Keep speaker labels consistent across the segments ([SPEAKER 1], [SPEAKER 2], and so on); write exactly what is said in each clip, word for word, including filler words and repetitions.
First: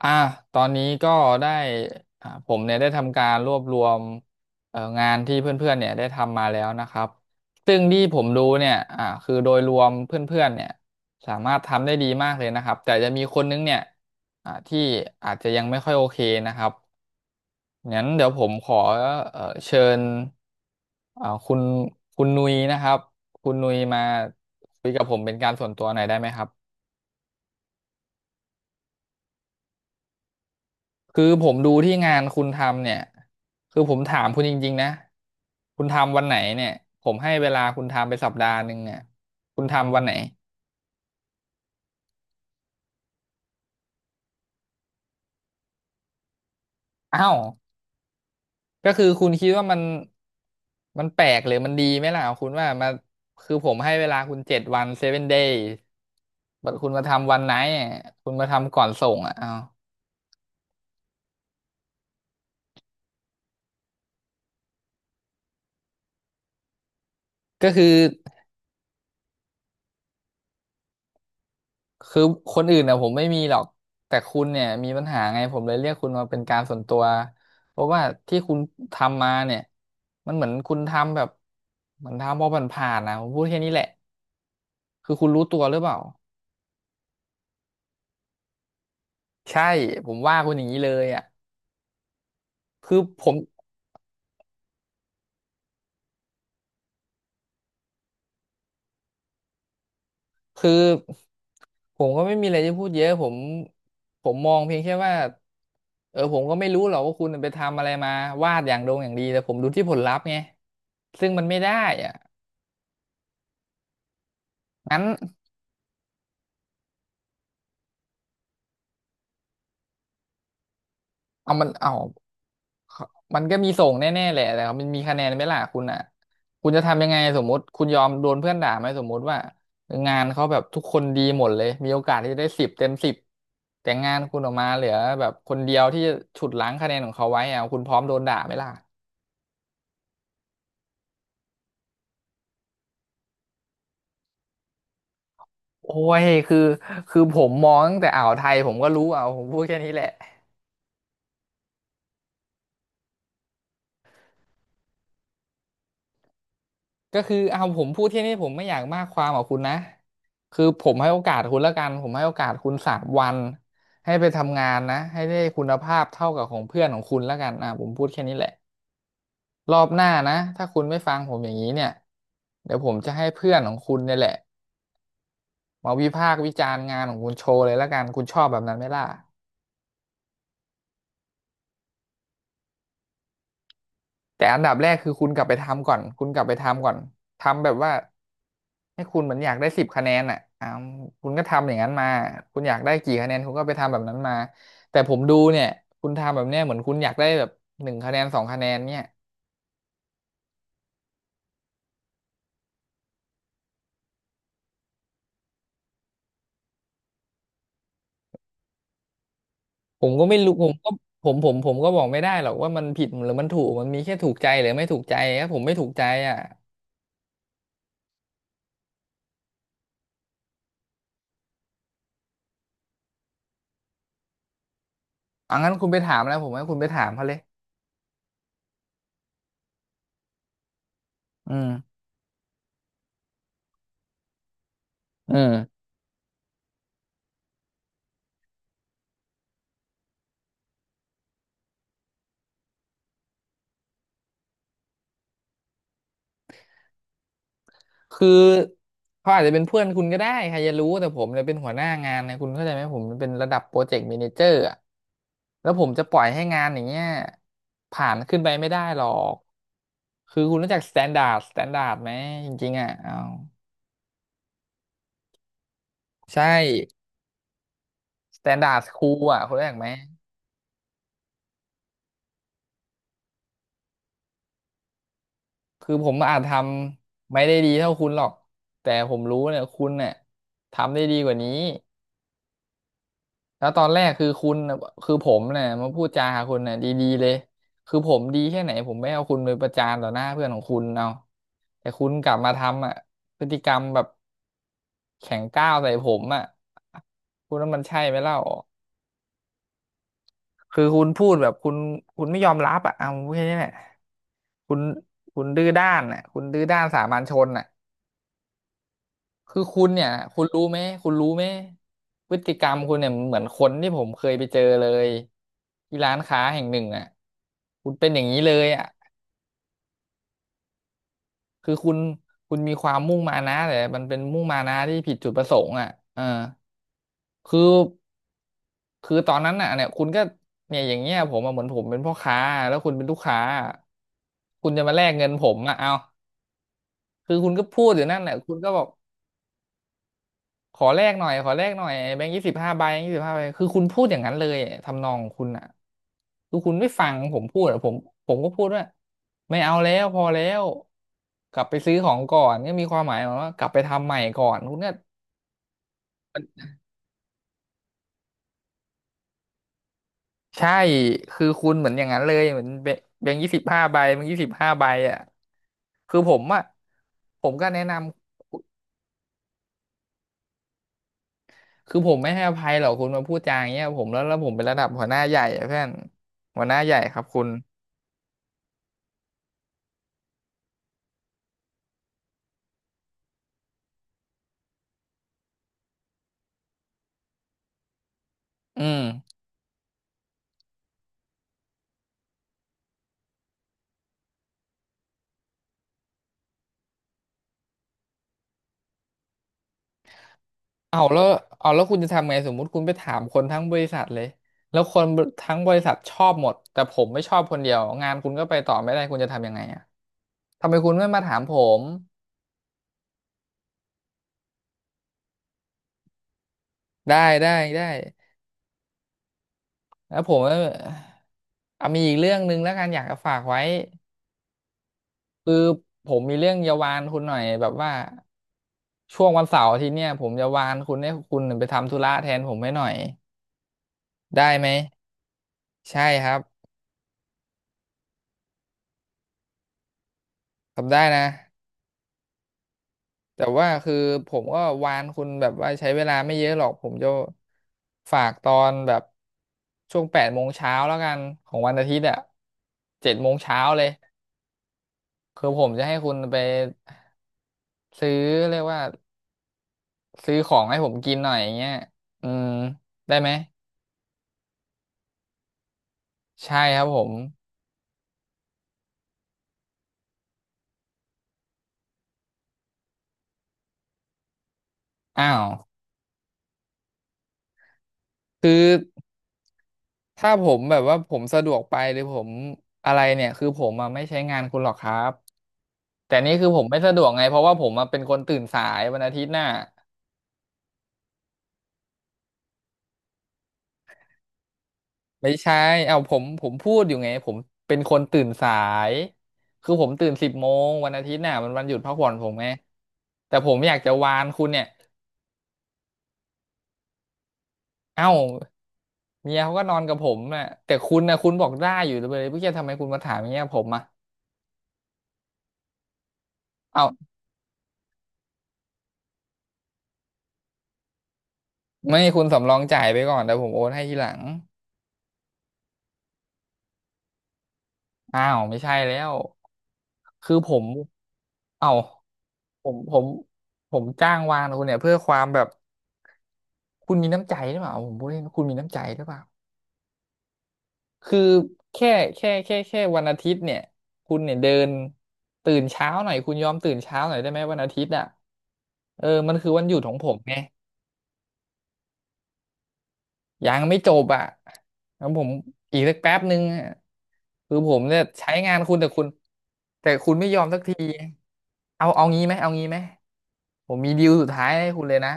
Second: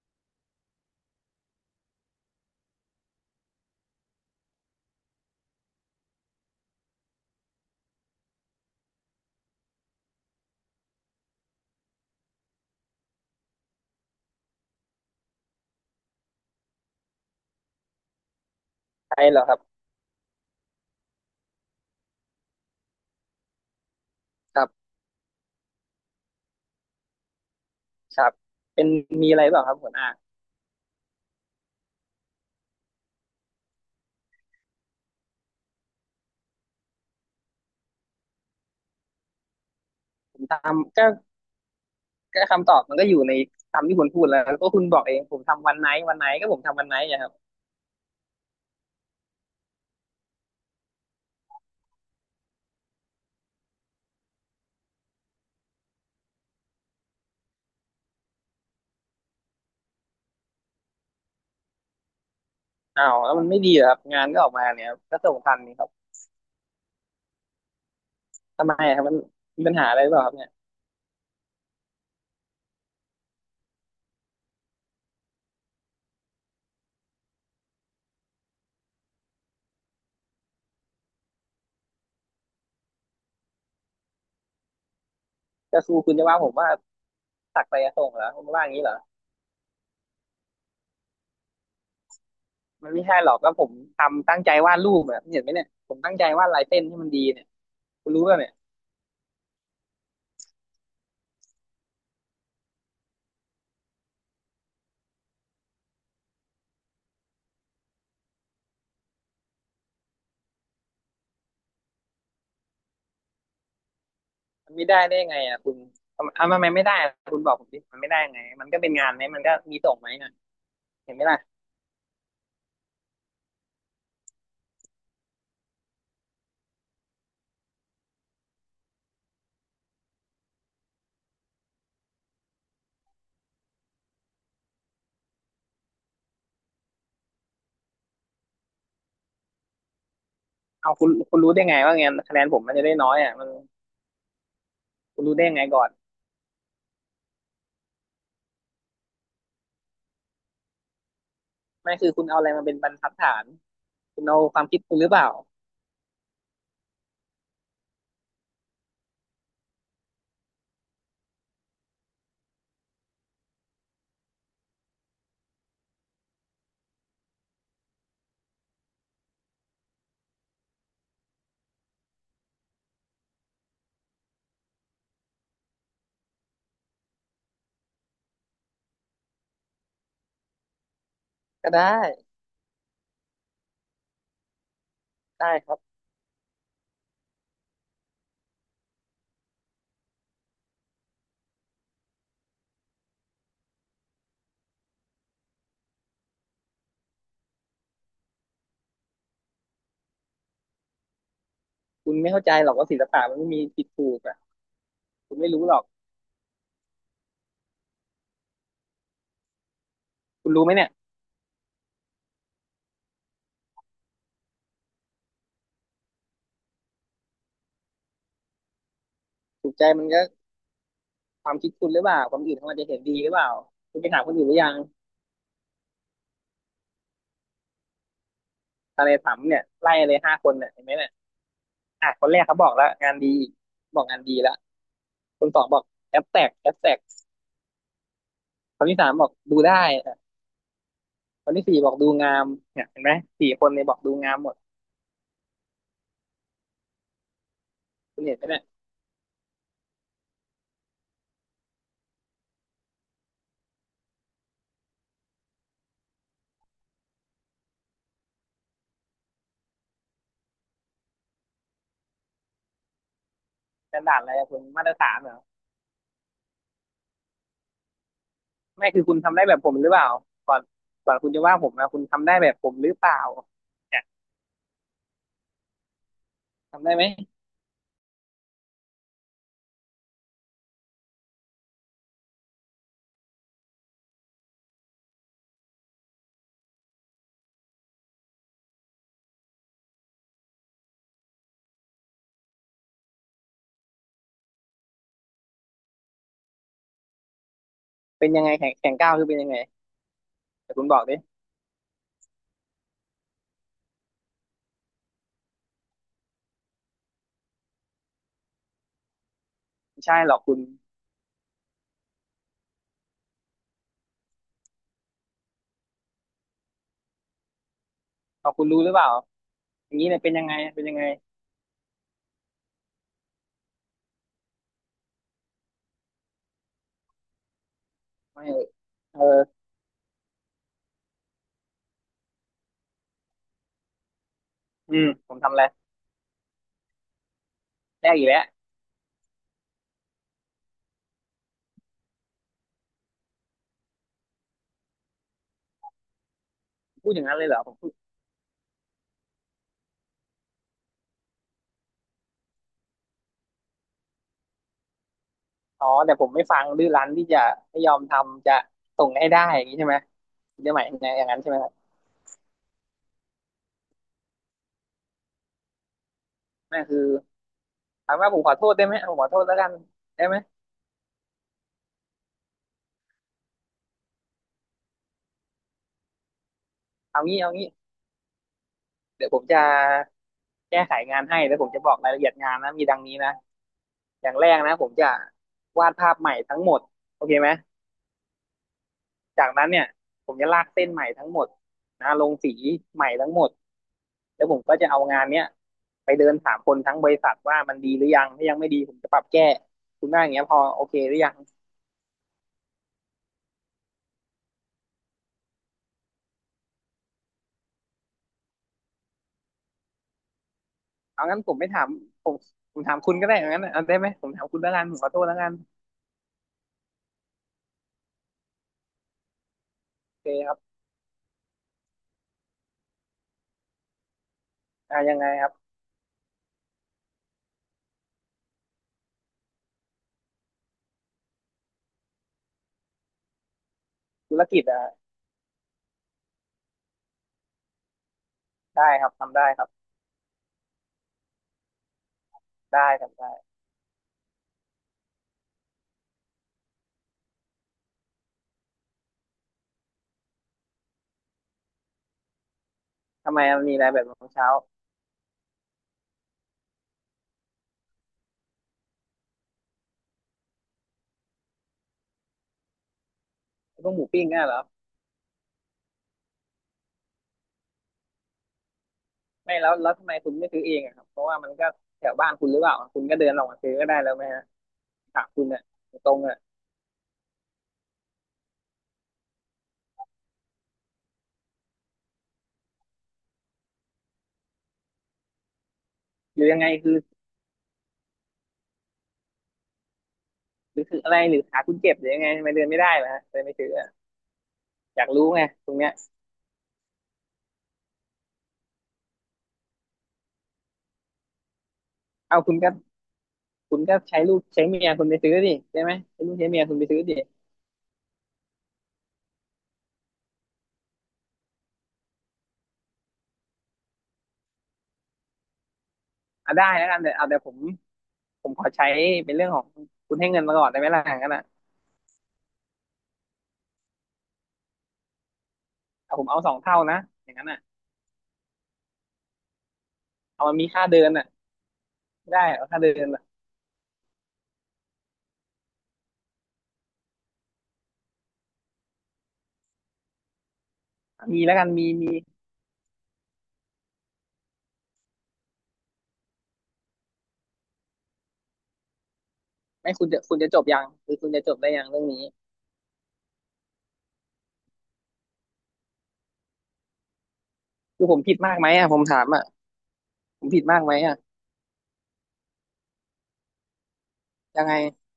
[SPEAKER 1] อ่ะตอนนี้ก็ได้อ่าผมเนี่ยได้ทำการรวบรวมเอ่องานที่เพื่อนๆเนี่ยได้ทำมาแล้วนะครับซึ่งที่ผมดูเนี่ยอ่าคือโดยรวมเพื่อนๆเนี่ยสามารถทำได้ดีมากเลยนะครับแต่จะมีคนนึงเนี่ยอ่าที่อาจจะยังไม่ค่อยโอเคนะครับงั้นเดี๋ยวผมขอ
[SPEAKER 2] ใช่เหร
[SPEAKER 1] เอ่
[SPEAKER 2] อค
[SPEAKER 1] อ
[SPEAKER 2] รับ
[SPEAKER 1] เชิญอ่าคุณคุณนุยนะครับคุณนุยมา
[SPEAKER 2] ครั
[SPEAKER 1] คุ
[SPEAKER 2] บ
[SPEAKER 1] ยกับผมเป็นการส่วนตัวหน่อยได้ไหมครับ
[SPEAKER 2] ครับเป็นมีอะไรเปล่าครับหัวหน้า
[SPEAKER 1] คือผมดูที่งานคุณทำเนี่ยคือผมถามคุณจริงๆนะคุณทำวันไหนเนี่ยผมให้เวลาคุณทำไปสัปดาห์หนึ่งเนี่ยคุณทำวันไหน
[SPEAKER 2] ผมทำก็ก็คำตอบมันก็อยู่ในคำที่คุณพูดแล้วก็คุณบอกเองผมทำวันไหนวันไหนก็ผมทำวันไหนอะ
[SPEAKER 1] อ้า
[SPEAKER 2] ครับ
[SPEAKER 1] วก็คือคุณคิดว่ามันมันแปลกหรือมันดีไหมล่ะคุณว่ามาคือผมให้เวลาคุณเจ็ดวันเซเว่นเดย์คุณมาทำวันไหนอะคุณมาทำก่อนส่งอ่ะอ้าว
[SPEAKER 2] อ้าวแล้วมันไม่ดีเหรอครับงานก็ออกมาเนี่ยครับก็ส่งทันนี่ครับ
[SPEAKER 1] ก็คือ
[SPEAKER 2] ทำไมอะครับมันมีปัญหาอะไรหรือเปล่าครับเนี่ย
[SPEAKER 1] คือคนอื่นน่ะผมไม่มีหรอกแต่คุณเนี่ยมีปัญหาไงผมเลยเรียกคุณมาเป็นการส่วนตัวเพราะว่าที่คุณทำมาเนี่ยมันเหมือนคุณทำแบบเหมือนทำพอผ่านๆนะผมพูดแค่นี้แหละคือคุณรู้ตัวหรือ
[SPEAKER 2] ก็
[SPEAKER 1] เป
[SPEAKER 2] คื
[SPEAKER 1] ล่า
[SPEAKER 2] อคุณจะว่าผมว่าตักไปส่งเหรอคุณว่าอย่างนี้เหรอ
[SPEAKER 1] ใช่ผมว่าคุณอย่างนี้เลยอ่ะ
[SPEAKER 2] มัน
[SPEAKER 1] คือ
[SPEAKER 2] ไม่ใช่
[SPEAKER 1] ผ
[SPEAKER 2] หรอ
[SPEAKER 1] ม
[SPEAKER 2] กก็ผมทำตั้งใจวาดรูปแบบเห็นไหมเนี่ยผมตั้งใจวาดลายเส้นให้มันดีเนี่ยคุณรู้ป่ะเนี่ย
[SPEAKER 1] คือผมก็ไม่มีอะไรจะพูดเยอะผมผมมองเพียงแค่ว่าเออผมก็ไม่รู้หรอกว่าคุณไปทำอะไรมาวาดอย่างดงอย่างดีแต่ผมดูที่ผลลัพธ์ไงซึ่งมันไม่ได้อ่ะ
[SPEAKER 2] มันไม่
[SPEAKER 1] งั้
[SPEAKER 2] ได้
[SPEAKER 1] น
[SPEAKER 2] ได้ยังไงอ่ะคุณทำทำไมไม่ได้อะคุณบอกผมดิมันไม่ได้ยังไงมันก็เป็นงานไหมมันก็มีส่งไหมนะเห็นไหมล่ะ
[SPEAKER 1] เอามันเอา มันก็มีส่งแน่ๆแหละแต่มันมีคะแนนไหมล่ะคุณอ่ะคุณจะทำยังไงสมมติคุณยอมโดนเพื่อนด่าไหมสมมติว่างานเขาแบบทุกคนดีหมดเลยมีโอกาสที่จะได้สิบเต็มสิบแต่งานคุณออกมาเหลือแบบคนเดียวที่จะฉุดล้างคะแนนของเขาไว้อ่ะคุณพร้อมโดนด่าไหมล่ะ
[SPEAKER 2] เอาคุณคุณรู้ได้ไงว่าไงคะแนนผมมันจะได้น้อยอ่ะมันคุณรู้ได้ยังไงก่อน
[SPEAKER 1] โอ้ยคือคือผมมองตั้งแต่อ่าวไทยผมก็รู้อ่ะผมพูดแค่นี้แหละ
[SPEAKER 2] ไม่คือคุณเอาอะไรมาเป็นบรรทัดฐานคุณเอาความคิดคุณหรือเปล่า
[SPEAKER 1] ก็คือเอาผมพูดที่นี่ผมไม่อยากมากความกับคุณนะคือผมให้โอกาสคุณแล้วกันผมให้โอกาสคุณสามวันให้ไปทำงานนะให้ได้คุณภาพเท่ากับของเพื่อนของคุณแล้วกันอ่ะผมพูดแค่นี้แหละรอบหน้านะถ้าคุณไม่ฟังผมอย่างนี้เนี่ยเดี๋ยวผมจะให้เพื่อนของคุณเนี่ยแหละมาวิพากษ์วิจารณ์งานของคุณโชว์เลยแล้วกันคุณชอบแบบนั้นไหมล่ะ
[SPEAKER 2] ก็ได้
[SPEAKER 1] แต่อันดับแรกคือคุณกลับ
[SPEAKER 2] ได้
[SPEAKER 1] ไป
[SPEAKER 2] ครั
[SPEAKER 1] ทำก่
[SPEAKER 2] บ
[SPEAKER 1] อนคุณกลับไปทำก่อนทำแบบว่าให้คุณเหมือนอยากได้สิบคะแนนอ่ะอ่าคุณก็ทำอย่างนั้นมาคุณอยากได้กี่คะแนนคุณก็ไปทำแบบนั้นมาแต่ผมดูเนี่ยคุณทำแบบเนี้ยเหมือนคุณอยากได้แบบหนึ่งคะแนนสองคะแนนเนี่ย
[SPEAKER 2] คุณไม่เข้าใจหรอกว่าศิลปะมันไม่มีผิดถูกอ่ะคุณไม่รู้หรอก
[SPEAKER 1] ผมก็ไม่
[SPEAKER 2] คุ
[SPEAKER 1] รู้
[SPEAKER 2] ณ
[SPEAKER 1] ผ
[SPEAKER 2] รู้ไหม
[SPEAKER 1] ม
[SPEAKER 2] เนี่
[SPEAKER 1] ก็
[SPEAKER 2] ย
[SPEAKER 1] ผมผมผมก็บอกไม่ได้หรอกว่ามันผิดหรือมันถูกมันมีแค่ถูกใจหรือไม่ถูกใจถ้าผมไม่ถูกใจอ่ะ
[SPEAKER 2] ถูกใจมันก็ความคิดคุณหรือเปล่าความอื่นเขาอาจจะเห็นดีหรือเปล่าคุณไปถามคนอื่นหรือยัง
[SPEAKER 1] อังั้นคุณไปถามแล้วผมให้คุณไปถามเขาเลย
[SPEAKER 2] อะไรถามเนี่ยไล่เลยห้าคนเนี่ยเห็นไหมเนี่ย
[SPEAKER 1] อืม
[SPEAKER 2] อ่ะคนแรกเขาบอกแล้วงานดีบอกงานดีแล้ว
[SPEAKER 1] อื
[SPEAKER 2] คน
[SPEAKER 1] ม
[SPEAKER 2] สองบอกแอบแตกแอบแตกคนที่สามบอกดูได้อ่ะคนที่สี่บอกดูงามเนี่ยเห็นไหมสี่คนเนี่ยบอกดูงามหมด คุณ
[SPEAKER 1] คือ
[SPEAKER 2] เห็นไหมเนี่ย
[SPEAKER 1] เขาอาจจะเป็นเพื่อนคุณก็ได้ใครจะรู้แต่ผมเนี่ยเป็นหัวหน้างานนะคุณเข้าใจไหมผมเป็นระดับโปรเจกต์แมเนเจอร์อะแล้วผมจะปล่อยให้งานอย่างเงี้ยผ่านขึ้นไปไม่ได้หรอกคือคุณรู้จักสแตนดาร์ดสแตนดาร์ดไหมจริงๆอ่ะเอา
[SPEAKER 2] สแตนดาร์ดอะไรอะคุณมาตรฐานเหรอ
[SPEAKER 1] ใช่สแตนดาร์ด
[SPEAKER 2] ไม่
[SPEAKER 1] ค
[SPEAKER 2] คือ
[SPEAKER 1] รู
[SPEAKER 2] คุณทำ
[SPEAKER 1] อ่ะ
[SPEAKER 2] ได้
[SPEAKER 1] คุ
[SPEAKER 2] แบ
[SPEAKER 1] ณ
[SPEAKER 2] บ
[SPEAKER 1] รู้
[SPEAKER 2] ผ
[SPEAKER 1] จั
[SPEAKER 2] ม
[SPEAKER 1] กไห
[SPEAKER 2] ห
[SPEAKER 1] ม
[SPEAKER 2] รือเปล่าก่อนก่อนคุณจะว่าผมนะคุณทำได้แบบผมหรือเปล่าเนี่ย
[SPEAKER 1] คือผมอาจท
[SPEAKER 2] ทำได้ไหม
[SPEAKER 1] ำไม่ได้ดีเท่าคุณหรอกแต่ผมรู้เนี่ยคุณเนี่ยทำได้ดีกว่านี้ แล้วตอนแรกคือคุณน่ะคือผมเนี่ยมาพูดจาหาคุณเนี่ยดีๆเลยคือผมดีแค่ไหนผมไม่เอาคุณไปประจานต่อหน้าเพื่อนของคุณเอาแต่คุณกลับมาทำอ่ะพฤติกรรมแบบแข็งก้าวใส่ผมอ่ะคุณว่ามันใช่ไหม
[SPEAKER 2] เป็น
[SPEAKER 1] เล่า
[SPEAKER 2] ยังไงแข่งแข่งก้าวคือเป็นยังไงแต่
[SPEAKER 1] คือ
[SPEAKER 2] คุณบอ
[SPEAKER 1] คุ
[SPEAKER 2] ก
[SPEAKER 1] ณ
[SPEAKER 2] ดิ
[SPEAKER 1] พูดแบบคุณคุณไม่ยอมรับอ่ะเอาแค่นี้แหละคุณคุณดื้อด้านอ่ะคุณดื้อด้านสามัญชนอ่ะ คือคุณ
[SPEAKER 2] ไม่
[SPEAKER 1] เนี่ย
[SPEAKER 2] ใช่หรอ
[SPEAKER 1] คุ
[SPEAKER 2] ก
[SPEAKER 1] ณ
[SPEAKER 2] คุณ
[SPEAKER 1] รู้ไหมคุณรู้ไหมพฤติกรรมคุณเนี่ยเหมือนคนที่ผมเคยไปเจอเลยที่ร้านค้าแห่งหนึ่งอ่ะคุณเป็นอย่างนี้
[SPEAKER 2] พ
[SPEAKER 1] เล
[SPEAKER 2] อคุ
[SPEAKER 1] ย
[SPEAKER 2] ณรู้
[SPEAKER 1] อ่ะ
[SPEAKER 2] หรือเปล่าอย่างนี้เนี่ยเป็นยังไงเป็นยังไง
[SPEAKER 1] คือคุณคุณมีความมุ่งมานะแต่มันเป็นมุ่งมานะที่ผิดจุดประสงค์อ่ะเออคือ
[SPEAKER 2] ไม่
[SPEAKER 1] คือ
[SPEAKER 2] เออ
[SPEAKER 1] ตอนนั้นอ่ะเนี่ยคุณก็เนี่ยอย่างเงี้ยผมอะเหมือนผมเป็นพ่อค้าแล้วคุณเป็นลูกค้าคุณจะมา
[SPEAKER 2] อื
[SPEAKER 1] แล
[SPEAKER 2] ม
[SPEAKER 1] กเงิ
[SPEAKER 2] ผ
[SPEAKER 1] น
[SPEAKER 2] ม
[SPEAKER 1] ผ
[SPEAKER 2] ทำ
[SPEAKER 1] ม
[SPEAKER 2] อะไร
[SPEAKER 1] อ่ะเอาคือคุณก็พูดอยู่
[SPEAKER 2] แรก
[SPEAKER 1] นั่น
[SPEAKER 2] อี
[SPEAKER 1] แห
[SPEAKER 2] ก
[SPEAKER 1] ละ
[SPEAKER 2] แล้ว
[SPEAKER 1] คุณก็บอก ขอแลกหน่อยขอแลกหน่อยแบงค์ยี่สิบห้าใบยี่สิบห้าใบคือคุณพูดอย่างนั้นเลยทำนองของคุณอ่ะคือคุณไม่ฟั
[SPEAKER 2] พูด
[SPEAKER 1] ง
[SPEAKER 2] อย่างนั้
[SPEAKER 1] ผ
[SPEAKER 2] นเล
[SPEAKER 1] ม
[SPEAKER 2] ยเหร
[SPEAKER 1] พู
[SPEAKER 2] อ
[SPEAKER 1] ด
[SPEAKER 2] ผม
[SPEAKER 1] อะผ
[SPEAKER 2] พูด
[SPEAKER 1] มผมก็พูดว่าไม่เอาแล้วพอแล้วกลับไปซื้อของก่อนก็มีความหมายว่ากลับไปทำใหม่ก่อนคุณก็
[SPEAKER 2] อ๋อแต่ผมไม่ฟังดื้อรั้นที่จะไม่ยอมทำจะส่งให้ได้อย่างนี้ใช่ไหมคุณ
[SPEAKER 1] ใช่
[SPEAKER 2] จะหมายอย่างนั้น
[SPEAKER 1] คือ
[SPEAKER 2] ใช่ไหมค
[SPEAKER 1] คุ
[SPEAKER 2] รับ
[SPEAKER 1] ณเหมือนอย่างนั้นเลยเหมือนแบแบงค์ยี่สิบห้าใบแบงค์ยี่สิบห้าใบอ่ะคือผมอ่ะ
[SPEAKER 2] นั่นคือ
[SPEAKER 1] ผมก็แนะน
[SPEAKER 2] ถามว่าผมขอโทษได้ไหมเอาผมขอโทษแล้วกันได้ไหม
[SPEAKER 1] ำคือผมไม่ให้อภัยหรอกคุณมาพูดจาอย่างเงี้ยผมแล้วแล้วผมเป็นระดับหัวหน้าใหญ่อะเพื่อนหัวหน้าใหญ่ครั
[SPEAKER 2] เอา
[SPEAKER 1] บ
[SPEAKER 2] งี้
[SPEAKER 1] คุณ
[SPEAKER 2] เอางี้ เดี๋ยวผมจะแก้ไขงานให้แล้วผมจะบอกรายละเอียดงานนะมีดังนี้นะอย่างแรกนะผมจะวาดภาพใหม่ทั้งหมดโอเคไหม
[SPEAKER 1] อืม
[SPEAKER 2] จากนั้นเนี่ยผมจะลากเส้นใหม่ทั้งหมดนะลงสีใหม่ทั้งหมดแล้วผมก็จะเอางานเนี้ยไปเดินถามคนทั้งบริษัทว่ามันดีหรือยังถ้ายังไม่ดีผมจะปรับแก้คุณว่าอย่างเงี้ยพอโอเค
[SPEAKER 1] เอา
[SPEAKER 2] หรื
[SPEAKER 1] แล้
[SPEAKER 2] อ
[SPEAKER 1] ว
[SPEAKER 2] ยัง
[SPEAKER 1] เอาแล้วคุณจะทำไงสมมุติคุณไปถามคนทั้งบริษัทเลยแล้วคนทั้งบริษัทชอบหมดแต่ผมไม่ชอบคนเดียวงานคุณก็ไปต่อไม่ได้คุณจะทำยังไงอ่ะทำไมคุณไม่มา
[SPEAKER 2] เอา
[SPEAKER 1] ถา
[SPEAKER 2] งั้
[SPEAKER 1] ม
[SPEAKER 2] นผ
[SPEAKER 1] ผ
[SPEAKER 2] มไม่ถา
[SPEAKER 1] ม
[SPEAKER 2] มผมผมถามคุณก็ได้อางั้นเอาได้ไหมผมถามคุณแล้วกันผมขอโทษแล้วกัน
[SPEAKER 1] ได้ได้ได้
[SPEAKER 2] โอ
[SPEAKER 1] แล้ว
[SPEAKER 2] เค
[SPEAKER 1] ผม
[SPEAKER 2] ค
[SPEAKER 1] ก็
[SPEAKER 2] รับ
[SPEAKER 1] เอามีอีกเรื่องหนึ่งแล้วกันอยากจะฝากไว้
[SPEAKER 2] อ่ายังไงครับ
[SPEAKER 1] คือผมมีเรื่องจะวานคุณหน่อยแบบว่าช่วงวันเสาร์อาทิตย์เนี่ยผมจะวานคุณให้คุณไปทำธุระแทนผมให้หน่อย
[SPEAKER 2] ธุร
[SPEAKER 1] ได้
[SPEAKER 2] กิ
[SPEAKER 1] ไห
[SPEAKER 2] จ
[SPEAKER 1] ม
[SPEAKER 2] อ่ะ
[SPEAKER 1] ใช่ครับ
[SPEAKER 2] ได้ครับทำได้ครับ
[SPEAKER 1] ทำได้นะ
[SPEAKER 2] ได้ทำ
[SPEAKER 1] แต่
[SPEAKER 2] ได้
[SPEAKER 1] ว่าคือผมก็วานคุณแบบว่าใช้เวลาไม่เยอะหรอกผมจะฝากตอนแบบช่วงแปดโมงเช้าแล้วกันของวันอาทิตย์อ่ะเจ็ดโม
[SPEAKER 2] ทำ
[SPEAKER 1] ง
[SPEAKER 2] ไม
[SPEAKER 1] เช้า
[SPEAKER 2] มันมี
[SPEAKER 1] เล
[SPEAKER 2] อะไร
[SPEAKER 1] ย
[SPEAKER 2] แบบของเช้า
[SPEAKER 1] คือผมจะให้คุณไปซื้อเรียกว่าซื้อของให้ผมกินหน่อยอย่างเงี้ยอืมได้ไหม
[SPEAKER 2] พวกหมูปิ้งอ่ะเหรอ
[SPEAKER 1] ใช่ครับผม
[SPEAKER 2] ไม่แล้วแล้วทำไมคุณไม่ซื้อเองอะครับเพราะว่ามันก็แถวบ้านคุณหรือเปล่าคุณก็เดินลงมาซื้อก็ได้แล้วไหมฮะถาม
[SPEAKER 1] อ้า
[SPEAKER 2] คุ
[SPEAKER 1] ว
[SPEAKER 2] ณอ่ะตรงๆอ่ะ
[SPEAKER 1] คือถ้าผมแบบว่าผมสะดวกไปหรือผมอะไรเนี่ยคือผมอะไม่ใช้งานคุณหรอกครับแต่นี่
[SPEAKER 2] หรื
[SPEAKER 1] คื
[SPEAKER 2] อ
[SPEAKER 1] อ
[SPEAKER 2] ยั
[SPEAKER 1] ผ
[SPEAKER 2] ง
[SPEAKER 1] ม
[SPEAKER 2] ไง
[SPEAKER 1] ไม่สะ
[SPEAKER 2] คือ
[SPEAKER 1] ดวกไงเพราะว่าผมอะเป็นคนตื่นสายวันอาทิตย์น่ะ
[SPEAKER 2] หรือคืออะไรหรือขาคุณเจ็บหรือยังไงทำไมเดินไม่ได้ล่ะฮะเลยไม่ซื้ออะอยากรู้
[SPEAKER 1] ไม่
[SPEAKER 2] ไง
[SPEAKER 1] ใช่
[SPEAKER 2] ตรงเนี้ย
[SPEAKER 1] เอาผมผมพูดอยู่ไงผมเป็นคนตื่นสายคือผมตื่นสิบโมงวันอาทิตย์น่ะมันวันหยุดพักผ่อนผม
[SPEAKER 2] เอา
[SPEAKER 1] ไง
[SPEAKER 2] คุณก็
[SPEAKER 1] แต่ผมอ
[SPEAKER 2] คุ
[SPEAKER 1] ยาก
[SPEAKER 2] ณ
[SPEAKER 1] จะ
[SPEAKER 2] ก็
[SPEAKER 1] วา
[SPEAKER 2] ใช้
[SPEAKER 1] น
[SPEAKER 2] ลูก
[SPEAKER 1] คุณเนี่
[SPEAKER 2] ใช้
[SPEAKER 1] ย
[SPEAKER 2] เมียคุณไปซื้อดิได้ไหมใช้ลูกใช้เมียคุณไปซื้อดิ
[SPEAKER 1] เอ้าเมียเขาก็นอนกับผมน่ะแต่คุณนะคุณบอกได้อยู่เลยเพื่อทำไมคุณมาถามอย่างเงี้ยผมอ่ะ
[SPEAKER 2] อ่ะได้
[SPEAKER 1] เอ้า
[SPEAKER 2] แล้วกันแต่เอาแต่ผมผมขอใช้เป็นเรื่องของคุณให้เงินมาก่อนได้ไหมล่ะอย่างนั้นอ่ะ
[SPEAKER 1] ไม่คุณสำรองจ่ายไปก่อนแต่ผมโอนให้ทีหลัง
[SPEAKER 2] เอาผมเอาสองเท่านะอย่างนั้นอ่ะ
[SPEAKER 1] อ้าวไม่ใช่แล้วคือ
[SPEAKER 2] เอา
[SPEAKER 1] ผ
[SPEAKER 2] มัน
[SPEAKER 1] ม
[SPEAKER 2] มีค่าเดินอ่ะ
[SPEAKER 1] เอ้า
[SPEAKER 2] ได้
[SPEAKER 1] ผ
[SPEAKER 2] เอา
[SPEAKER 1] ม
[SPEAKER 2] ค่าเดิ
[SPEAKER 1] ผม
[SPEAKER 2] นอ่ะ
[SPEAKER 1] ผมจ้างวานคุณเนี่ยเพื่อความแบบคุณมีน้ำใจหรือเปล่าผมพูดเล่นคุณมีน้ำใจหรือเปล่า คือ
[SPEAKER 2] มีแล้วกันมี
[SPEAKER 1] แค่
[SPEAKER 2] มี
[SPEAKER 1] แค่แค่แค่วันอาทิตย์เนี่ยคุณเนี่ยเดินตื่นเช้าหน่อยคุณยอมตื่นเช้าหน่อยได้ไหมวันอาทิตย์อ่ะเออมันคือวันหยุดข
[SPEAKER 2] ไม่
[SPEAKER 1] อง
[SPEAKER 2] คุ
[SPEAKER 1] ผ
[SPEAKER 2] ณ
[SPEAKER 1] ม
[SPEAKER 2] จะ
[SPEAKER 1] ไง
[SPEAKER 2] คุณจะจบยังคือคุณจะจบได้ยังเรื่องนี้
[SPEAKER 1] ยังไม่จบอ่ะแล้วผมอีกสักแป๊บนึงอะคือผมเนี่ย
[SPEAKER 2] คือผม
[SPEAKER 1] ใช้
[SPEAKER 2] ผิดมา
[SPEAKER 1] งา
[SPEAKER 2] ก
[SPEAKER 1] น
[SPEAKER 2] ไหม
[SPEAKER 1] คุณแต่
[SPEAKER 2] อ่ะผ
[SPEAKER 1] คุ
[SPEAKER 2] ม
[SPEAKER 1] ณ
[SPEAKER 2] ถามอ่ะ
[SPEAKER 1] แต่คุณไม่ยอ
[SPEAKER 2] ผ
[SPEAKER 1] ม
[SPEAKER 2] ม
[SPEAKER 1] สัก
[SPEAKER 2] ผิด
[SPEAKER 1] ที
[SPEAKER 2] มากไหมอ่ะ
[SPEAKER 1] เอาเอางี้ไหมเอางี้ไหมผมมีดีลสุดท้าย
[SPEAKER 2] ยั
[SPEAKER 1] ให้
[SPEAKER 2] งไง
[SPEAKER 1] คุณเลยนะ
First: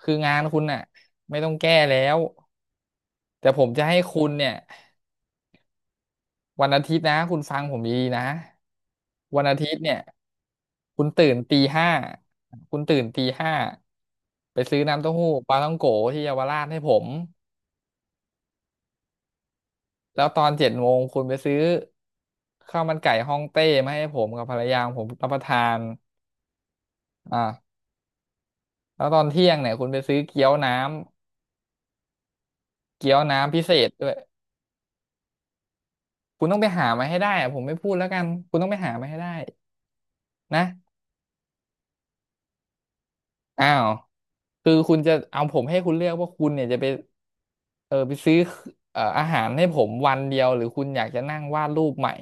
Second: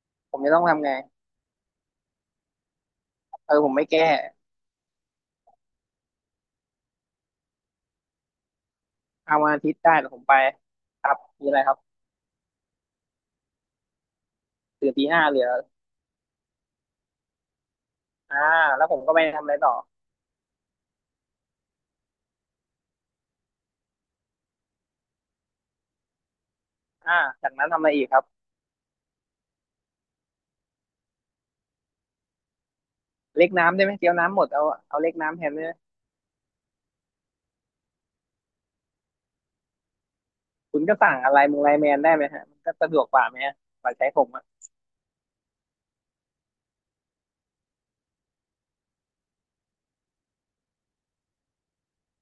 [SPEAKER 1] คืองา
[SPEAKER 2] ผ
[SPEAKER 1] น
[SPEAKER 2] มจะ
[SPEAKER 1] คุ
[SPEAKER 2] ต้อ
[SPEAKER 1] ณ
[SPEAKER 2] ง
[SPEAKER 1] น่ะ
[SPEAKER 2] ทำไง
[SPEAKER 1] ไม่ต้องแก้แล้วแต่
[SPEAKER 2] เออ
[SPEAKER 1] ผ
[SPEAKER 2] ผ
[SPEAKER 1] ม
[SPEAKER 2] ม
[SPEAKER 1] จะ
[SPEAKER 2] ไม่
[SPEAKER 1] ให้
[SPEAKER 2] แก้
[SPEAKER 1] คุณเนี่ย วันอาทิตย์นะคุณฟังผมดีๆนะ
[SPEAKER 2] เอา
[SPEAKER 1] วัน
[SPEAKER 2] วัน
[SPEAKER 1] อา
[SPEAKER 2] อา
[SPEAKER 1] ทิ
[SPEAKER 2] ทิ
[SPEAKER 1] ต
[SPEAKER 2] ต
[SPEAKER 1] ย์
[SPEAKER 2] ย์
[SPEAKER 1] เนี่
[SPEAKER 2] ได้
[SPEAKER 1] ย
[SPEAKER 2] แต่ผมไป
[SPEAKER 1] คุ
[SPEAKER 2] ค
[SPEAKER 1] ณ
[SPEAKER 2] รับ
[SPEAKER 1] ตื่น
[SPEAKER 2] มีอะ
[SPEAKER 1] ตี
[SPEAKER 2] ไรครับ
[SPEAKER 1] ห้าคุณตื่นตีห้าไปซื้อ
[SPEAKER 2] ตื่น
[SPEAKER 1] น้ำ
[SPEAKER 2] ตี
[SPEAKER 1] เต้า
[SPEAKER 2] ห้า
[SPEAKER 1] หู้
[SPEAKER 2] เหลือ
[SPEAKER 1] ปลาท่องโกที่เยาวราชให้ผม
[SPEAKER 2] อ่าแล้วผมก็ไปทำอะไรต่อ
[SPEAKER 1] แล้วตอนเจ็ดโมงคุณไปซื้อข้าวมันไก่ฮ่องเต้มาให้ผมกับภรรยาของผมรับประทาน
[SPEAKER 2] อ่าจากนั้น
[SPEAKER 1] อ่า
[SPEAKER 2] ทำอะไรอีกครับ
[SPEAKER 1] แล้วตอนเที่ยงเนี่ยคุณไปซื้อเกี๊ยวน้ำเกี๊ยว
[SPEAKER 2] เล็ก
[SPEAKER 1] น้ำพิเศ
[SPEAKER 2] น้ำได้
[SPEAKER 1] ษ
[SPEAKER 2] ไหม
[SPEAKER 1] ด้
[SPEAKER 2] เกี๊
[SPEAKER 1] ว
[SPEAKER 2] ย
[SPEAKER 1] ย
[SPEAKER 2] วน้ำหมดเอาเอาเล็กน้ำแทนได้ไหม
[SPEAKER 1] คุณต้องไปหามาให้ได้อะผมไม่พูดแล้วกันคุณต้องไปหามาให้ได้นะ
[SPEAKER 2] คุณก็สั่งอะไรมึงไลน์แมนได้ไหมฮะมันก็สะดวกกว่าไหมฮะ
[SPEAKER 1] อ้า
[SPEAKER 2] ก
[SPEAKER 1] ว
[SPEAKER 2] ว่าใช้ผมอ่ะ
[SPEAKER 1] คือคุณจะเอาผมให้คุณเลือกว่าคุณเนี่ยจะไป เออไปซื้อเอ่ออาหารให้ผมวันเดียวหรือคุณอยากจะนั่งวาดรูปใหม่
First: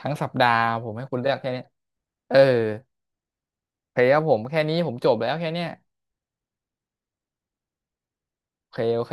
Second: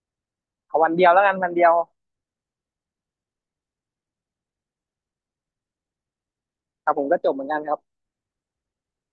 [SPEAKER 1] ทั้งสัปดาห์
[SPEAKER 2] เอา
[SPEAKER 1] ผ
[SPEAKER 2] วัน
[SPEAKER 1] มให้
[SPEAKER 2] เดียว
[SPEAKER 1] คุณ
[SPEAKER 2] แล้ว
[SPEAKER 1] เลื
[SPEAKER 2] กั
[SPEAKER 1] อ
[SPEAKER 2] น
[SPEAKER 1] กแค่
[SPEAKER 2] วัน
[SPEAKER 1] เนี้
[SPEAKER 2] เดี
[SPEAKER 1] ย
[SPEAKER 2] ยว
[SPEAKER 1] เออโอเคครับผมแค่นี้ผมจบแล้วแค่เนี้ย
[SPEAKER 2] ครับผมก็จบเหมือนกันครับ
[SPEAKER 1] โอเคโอเค